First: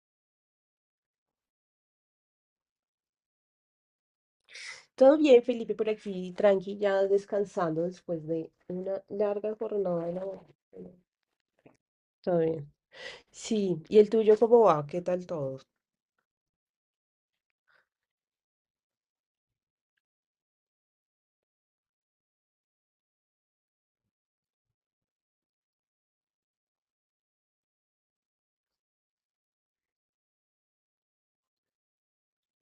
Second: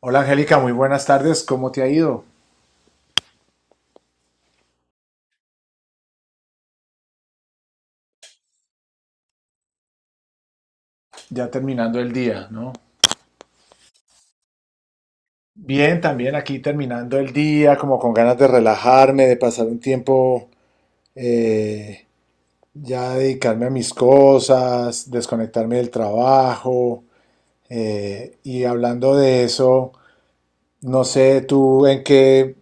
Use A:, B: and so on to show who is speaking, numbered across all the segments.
A: Hola Angélica, muy buenas tardes. ¿Cómo te ha ido?
B: Todo bien, Felipe, por aquí, tranqui, ya descansando después de una larga jornada de labor.
A: Ya terminando el
B: Todo
A: día,
B: bien.
A: ¿no?
B: Sí, ¿y el tuyo cómo va? ¿Qué tal todo?
A: Bien, también aquí terminando el día, como con ganas de relajarme, de pasar un tiempo, eh, ya dedicarme a mis cosas, desconectarme del trabajo. Y hablando de eso, no sé tú en qué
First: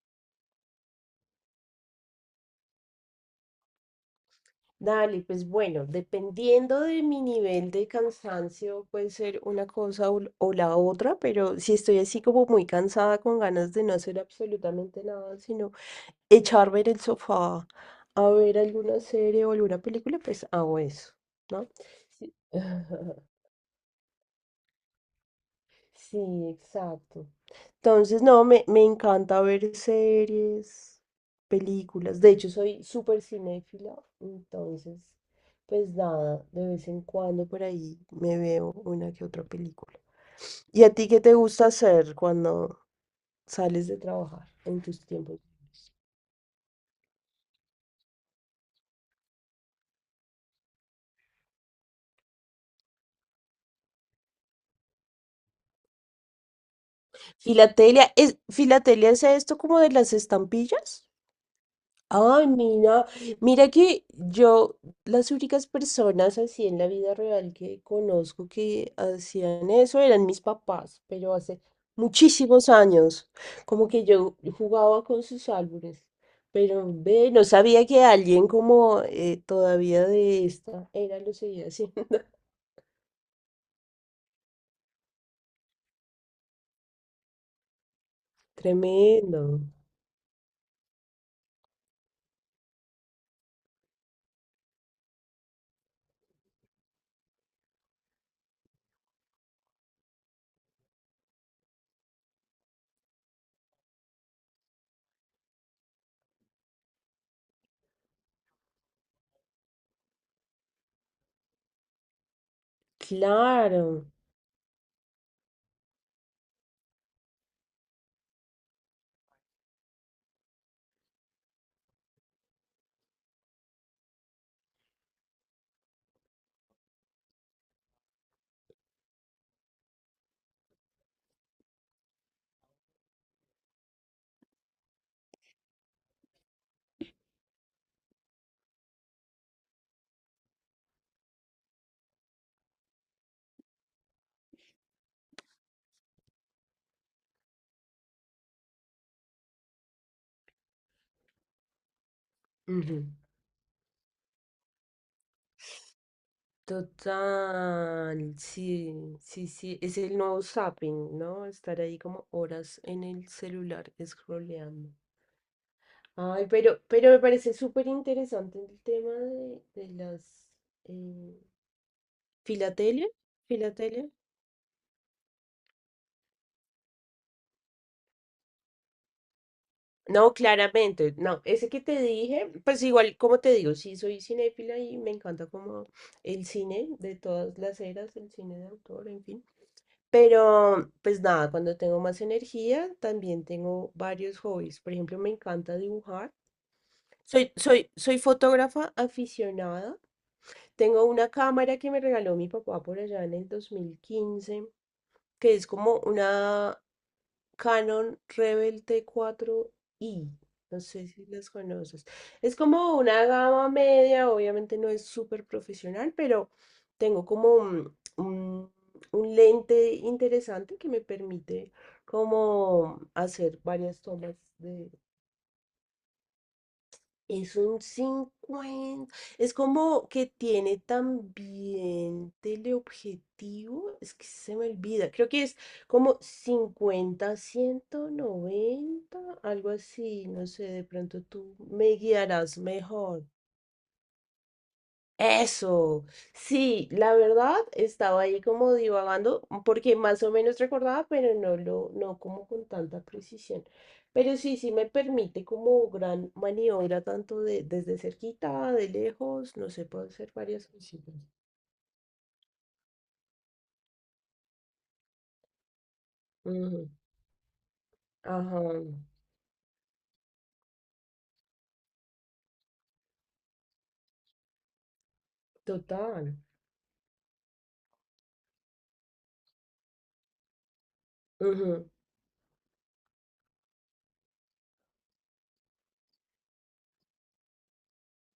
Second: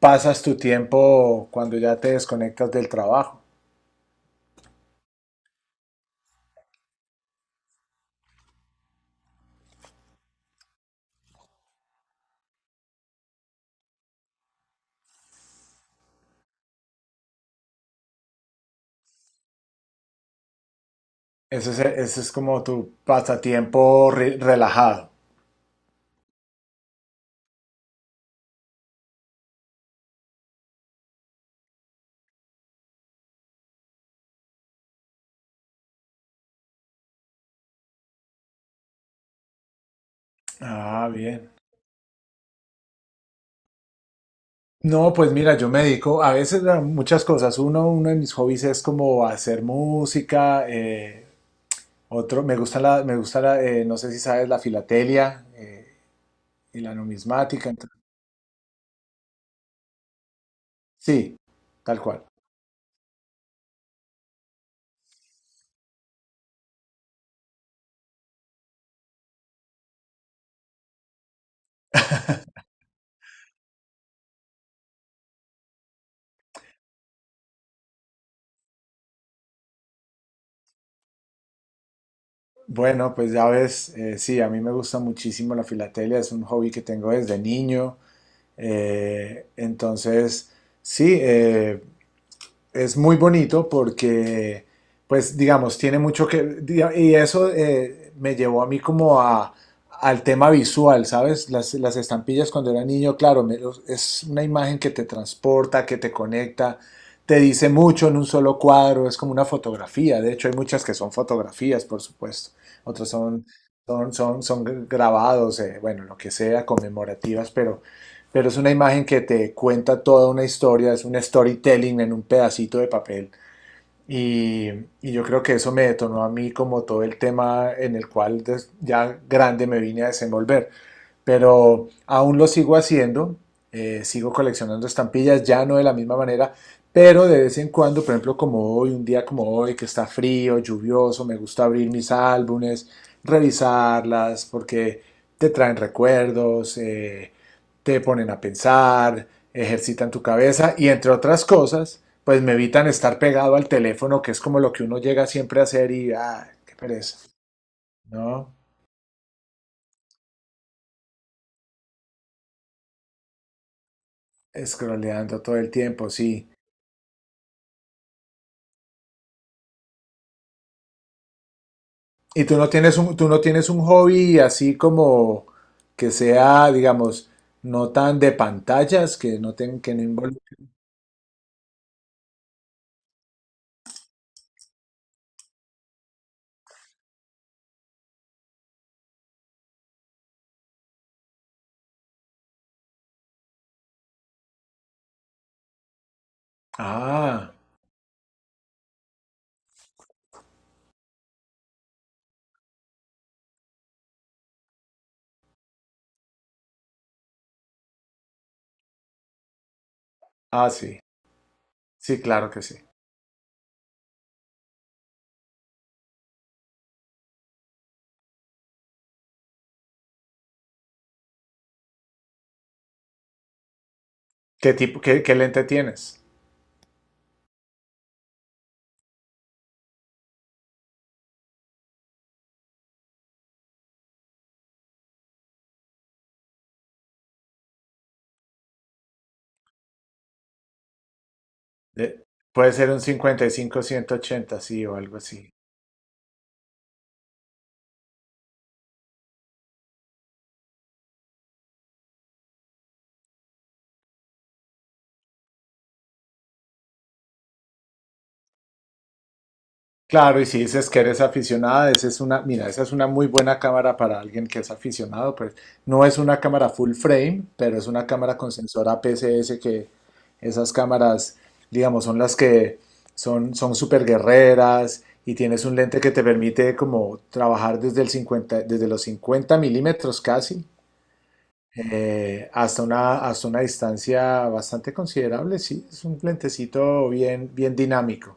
A: pasas tu tiempo cuando ya te desconectas del trabajo.
B: Dale, pues bueno, dependiendo de mi nivel de cansancio, puede ser una cosa o la otra, pero si estoy así como muy cansada con ganas de no hacer absolutamente nada, sino echarme en el sofá a ver alguna serie o alguna película, pues hago eso, ¿no?
A: Ese es
B: Sí.
A: como tu pasatiempo relajado.
B: Sí, exacto. Entonces, no, me encanta ver series, películas. De hecho, soy súper cinéfila. Entonces, pues nada, de vez en cuando por ahí me veo una que otra película. ¿Y a
A: Ah,
B: ti qué te
A: bien.
B: gusta hacer cuando sales de trabajar en tus
A: No, pues
B: tiempos?
A: mira, yo me dedico a veces a muchas cosas. Uno de mis hobbies es como hacer música. Otro, me gusta me gusta no sé si sabes, la filatelia y la numismática.
B: Filatelia es esto como de las estampillas.
A: Sí, tal cual.
B: Ay, mira, mira que yo, las únicas personas así en la vida real que conozco que hacían eso eran mis papás, pero hace muchísimos años, como que yo jugaba con sus álbumes, pero ve, no sabía que alguien como todavía de esta era lo seguía así.
A: Bueno, pues ya ves, sí, a mí me gusta muchísimo la filatelia. Es un hobby que tengo desde niño.
B: Tremendo,
A: Entonces, sí. Es muy bonito porque, pues, digamos, tiene mucho que... Y eso me llevó a mí como al tema visual, ¿sabes? Las estampillas cuando era niño, claro, es una imagen que te transporta, que te conecta, te dice mucho en un solo cuadro, es como una fotografía. De hecho, hay muchas que son fotografías, por supuesto. Otras son,
B: claro.
A: son grabados, bueno, lo que sea, conmemorativas, pero es una imagen que te cuenta toda una historia, es un storytelling en un pedacito de papel. Y, y yo creo que eso me detonó a mí como todo el tema en el cual ya grande me vine a desenvolver pero aún lo sigo haciendo, sigo coleccionando estampillas, ya no de la misma manera, pero de vez en cuando, por ejemplo, como hoy, un día como hoy, que está frío, lluvioso, me gusta abrir mis álbumes, revisarlas, porque te traen recuerdos, te ponen a pensar, ejercitan tu cabeza y entre otras cosas, pues me evitan estar pegado al teléfono, que es como lo que uno llega siempre a hacer y, ah, qué pereza,
B: Total,
A: ¿no?
B: sí, sí, sí, es el nuevo zapping, ¿no? Estar ahí como horas en el celular scrolleando.
A: Scrolleando todo el tiempo,
B: Ay,
A: sí.
B: pero me parece súper interesante el tema de las eh,
A: ¿Y tú no tienes
B: filatelia,
A: tú no tienes un
B: filatelia.
A: hobby así como que sea, digamos, no tan de pantallas, que que no
B: No,
A: involucre?
B: claramente, no, ese que te dije, pues igual, como te digo, sí soy cinéfila y me encanta como el cine de todas las eras, el cine de autor, en fin. Pero, pues nada, cuando tengo más energía, también tengo varios hobbies. Por ejemplo, me encanta dibujar.
A: Ah,
B: Soy fotógrafa aficionada. Tengo una cámara que me regaló mi papá por allá en el 2015, que es como una Canon Rebel T4 i.
A: ah,
B: No
A: sí.
B: sé si las conoces.
A: Sí, claro
B: Es
A: que sí.
B: como una gama media, obviamente no es súper profesional, pero tengo como un lente interesante que me permite como hacer varias tomas
A: ¿Qué
B: de.
A: tipo, qué lente tienes?
B: Es un 50. Es como que tiene también teleobjetivo. Es que se me olvida. Creo que es como 50-190, algo así. No sé, de pronto tú me
A: De-
B: guiarás
A: Puede ser un
B: mejor.
A: 55-180, sí, o algo así.
B: Eso, sí, la verdad estaba ahí como divagando, porque más o menos recordaba, pero no lo, no como con tanta precisión. Pero sí, sí me permite como gran maniobra, tanto de, desde cerquita, de lejos, no sé, puedo hacer
A: Claro, y si
B: varias
A: dices que
B: cositas.
A: eres aficionada, esa es una, mira, esa es una muy buena cámara para alguien que es aficionado, pues no es una cámara
B: Ujú.
A: full frame, pero es una cámara con
B: Ajá,
A: sensor APS-C que esas cámaras, digamos, son las que son super guerreras y tienes un lente que te
B: total.
A: permite como trabajar desde el 50, desde los 50 milímetros casi hasta una distancia bastante considerable, sí, es un lentecito bien bien dinámico.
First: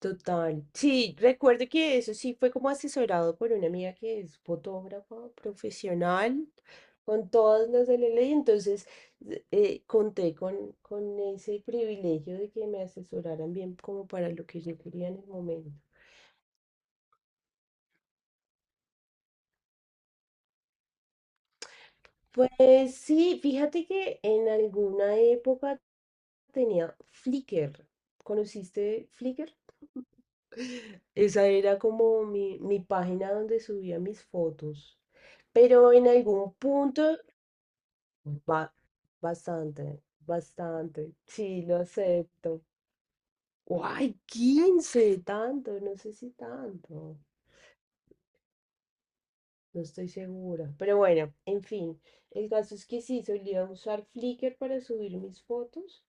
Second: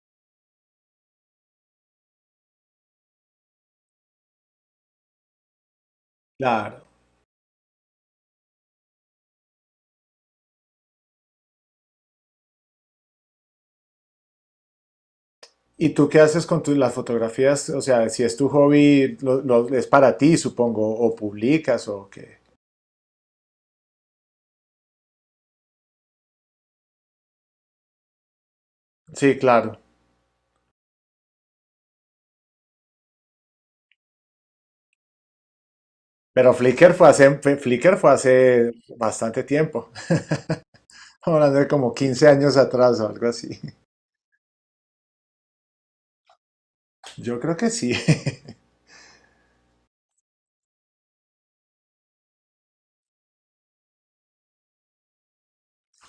B: Total. Sí, recuerdo que eso sí fue como asesorado por una amiga que es fotógrafa profesional,
A: Claro.
B: con todas las de la ley. Entonces, conté con ese privilegio de que me asesoraran bien como para lo que yo quería en el momento.
A: ¿Y tú qué haces con las fotografías? O sea, si es tu hobby, es para ti, supongo, o publicas o qué.
B: Pues sí, fíjate que en alguna época tenía Flickr. ¿Conociste
A: Sí,
B: Flickr?
A: claro.
B: Esa era como mi página donde subía mis fotos. Pero en algún
A: Pero Flickr
B: punto,
A: fue Flickr fue hace
B: ba-
A: bastante tiempo.
B: bastante, bastante.
A: Hablando
B: Sí,
A: de
B: lo
A: como 15 años
B: acepto.
A: atrás o algo así.
B: ¡Guay! 15, tanto, no sé si tanto.
A: Yo creo que sí.
B: No estoy segura. Pero bueno, en fin. El caso es que sí, solía usar Flickr para subir mis fotos.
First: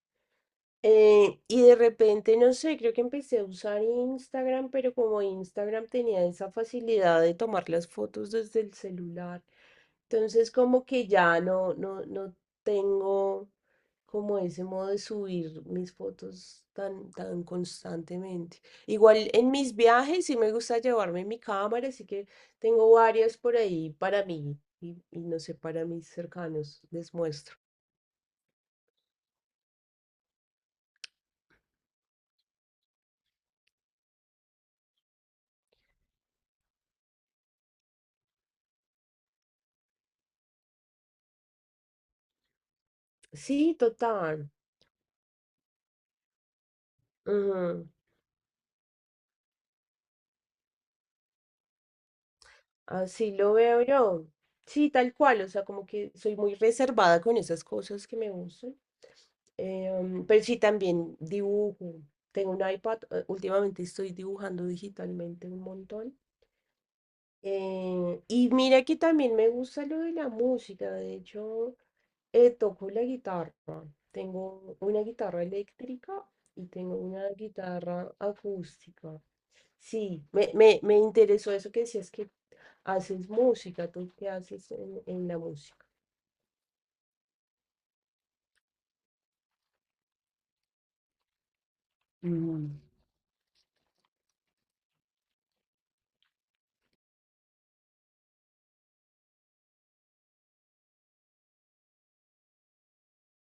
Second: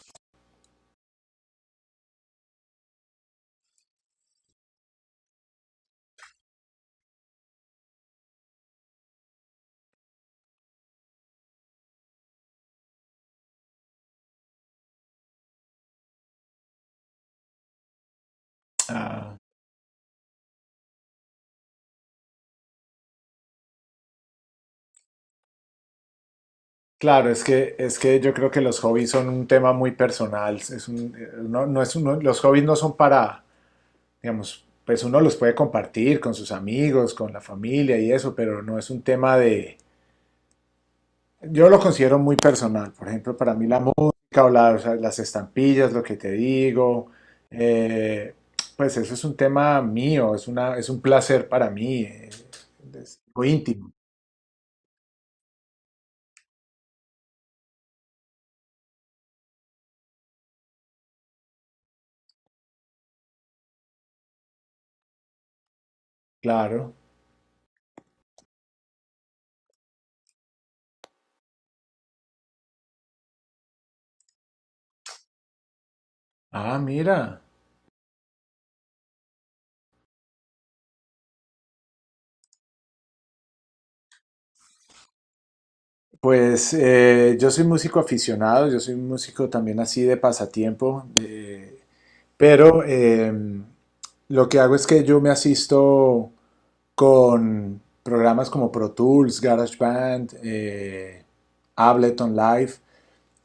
B: Y de repente, no sé, creo que empecé a usar Instagram, pero como Instagram tenía esa facilidad de tomar las fotos desde el celular, entonces como que ya no, no, no tengo como ese modo de subir mis fotos tan, tan constantemente. Igual
A: Ah,
B: en mis viajes sí me gusta llevarme mi cámara, así que tengo varias por ahí para mí y no sé, para mis cercanos, les
A: claro,
B: muestro.
A: es que yo creo que los hobbies son un tema muy personal. No, los hobbies no son para, digamos, pues uno los puede compartir con sus amigos, con la familia y eso, pero no es un tema de, yo lo considero muy personal. Por ejemplo, para mí
B: Sí,
A: la música o,
B: total.
A: o sea, las estampillas, lo que te digo,
B: Ujú.
A: eh, pues eso es un tema mío, es una, es un placer para mí, es
B: Así
A: algo
B: lo veo
A: íntimo,
B: yo. Sí, tal cual, o sea, como que soy muy reservada con esas cosas que me gustan. Pero sí, también dibujo. Tengo un iPad, últimamente estoy dibujando digitalmente un montón.
A: claro.
B: Y mira que también me gusta lo de la música, de hecho, toco la guitarra. Tengo una guitarra eléctrica y
A: Ah,
B: tengo una
A: mira.
B: guitarra acústica. Sí, me interesó eso que decías que haces música, tú qué haces en la música.
A: Pues yo soy músico aficionado, yo soy un músico también así de pasatiempo,
B: Mm.
A: pero lo que hago es que yo me asisto con programas como Pro Tools, GarageBand, Ableton Live,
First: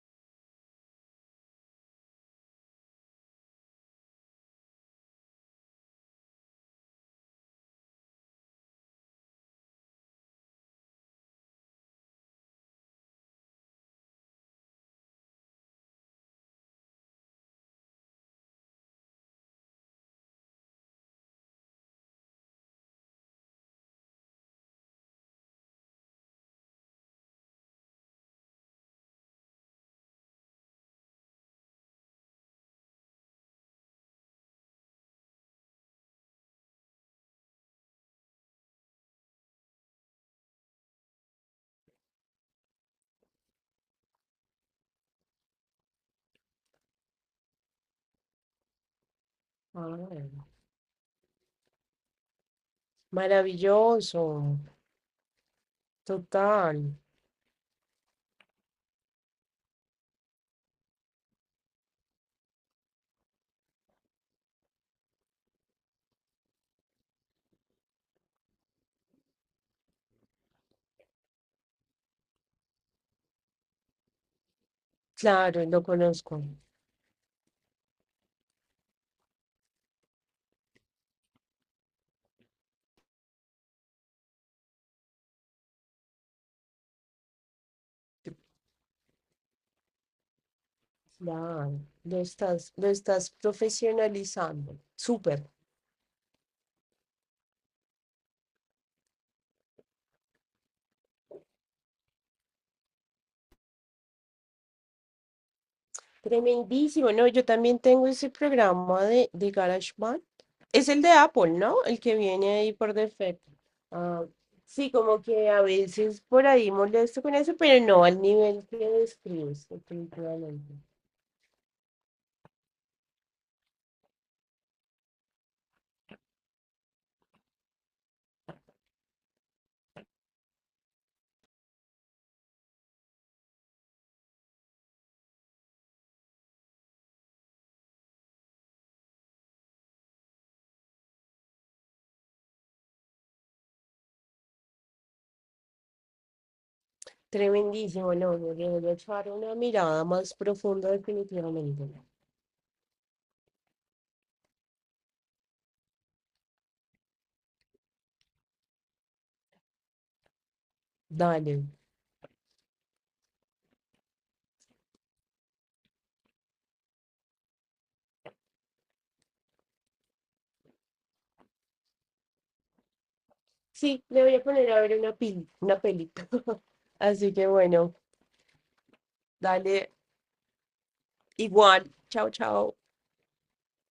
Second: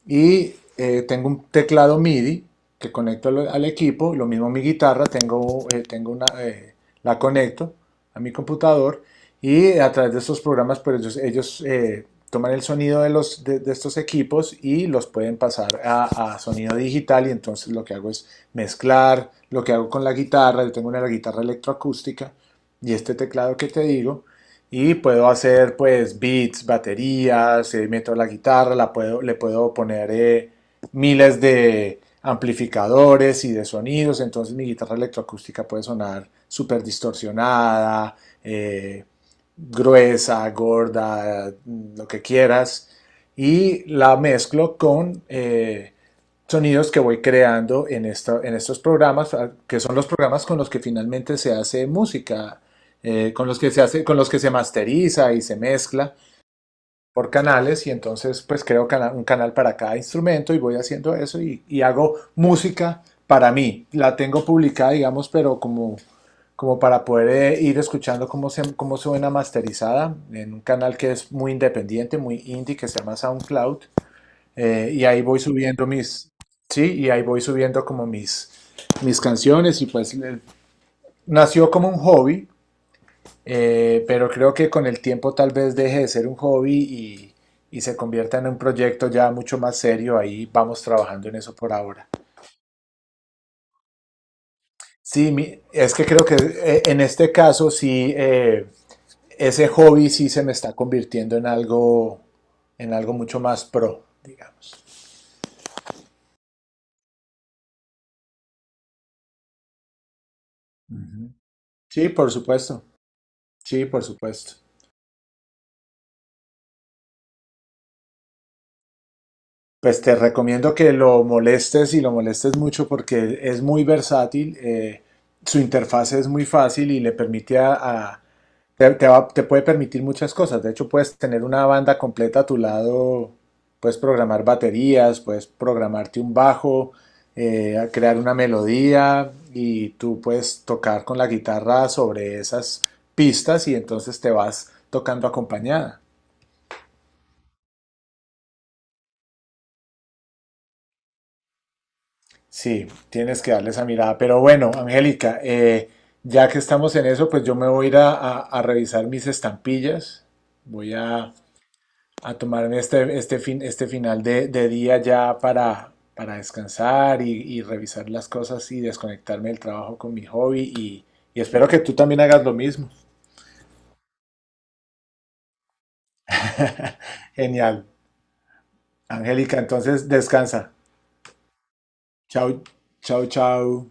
A: y tengo un teclado MIDI que conecto al equipo, lo mismo mi guitarra, tengo, la conecto a mi computador y a través de estos programas, pues ellos, toman el sonido de estos equipos y los pueden pasar a sonido digital y entonces lo que hago es mezclar lo que hago con la guitarra, yo tengo una la guitarra electroacústica y este teclado que te digo y puedo hacer pues beats, baterías, meto la guitarra, le puedo poner miles de amplificadores y de sonidos, entonces mi guitarra electroacústica puede sonar súper distorsionada, eh, gruesa, gorda, lo que quieras, y la mezclo con sonidos que voy creando en estos programas, ah, que son
B: Ah,
A: los programas
B: bueno.
A: con los que finalmente se hace música con los que se hace, con
B: Maravilloso,
A: los que se masteriza y se mezcla
B: total.
A: por canales y entonces pues creo cana un canal para cada instrumento y voy haciendo eso y, hago música para mí. La tengo publicada, digamos, pero como, como para poder ir escuchando cómo suena masterizada en un canal que es muy independiente, muy indie, que se llama SoundCloud. Y ahí voy
B: Claro, lo
A: subiendo mis,
B: conozco.
A: sí, y ahí voy subiendo como mis, mis canciones y pues nació como un hobby pero creo que con el tiempo tal vez deje de ser un hobby y se convierta en un proyecto ya mucho más serio. Ahí vamos trabajando en eso por
B: Claro,
A: ahora.
B: lo estás profesionalizando.
A: Sí,
B: Súper,
A: es que creo que en este caso sí, ese hobby sí se me está convirtiendo en algo mucho más pro, digamos.
B: tremendísimo. No, yo también tengo ese programa de GarageBand. Es el de
A: Ujú.
B: Apple, ¿no? El
A: Sí,
B: que
A: por
B: viene ahí
A: supuesto.
B: por defecto.
A: Sí, por
B: Ah,
A: supuesto.
B: sí, como que a veces por ahí molesto con eso, pero no al nivel que describes,
A: Pues te
B: definitivamente.
A: recomiendo que lo molestes y lo molestes mucho porque es muy versátil, su interfaz es muy fácil y le permite te puede permitir muchas cosas. De hecho, puedes tener una banda completa a tu lado, puedes programar baterías, puedes programarte un bajo, crear una melodía y tú puedes tocar con la guitarra sobre esas pistas y entonces te vas tocando acompañada.
B: Tremendísimo, no, no, le voy a echar una mirada más profunda definitivamente.
A: Sí, tienes que darle esa mirada. Pero bueno, Angélica, ya que estamos en eso, pues yo me voy a ir a revisar mis estampillas. Voy
B: Dale.
A: a tomarme este, este final de día ya para descansar y revisar las cosas y desconectarme del trabajo con mi hobby. Y espero que tú también hagas lo mismo.
B: Sí, le voy a poner a ver una peli, una peli. Así que
A: Genial.
B: bueno,
A: Angélica,
B: dale
A: entonces descansa.
B: igual. Chao,
A: Chao,
B: chao.
A: chao.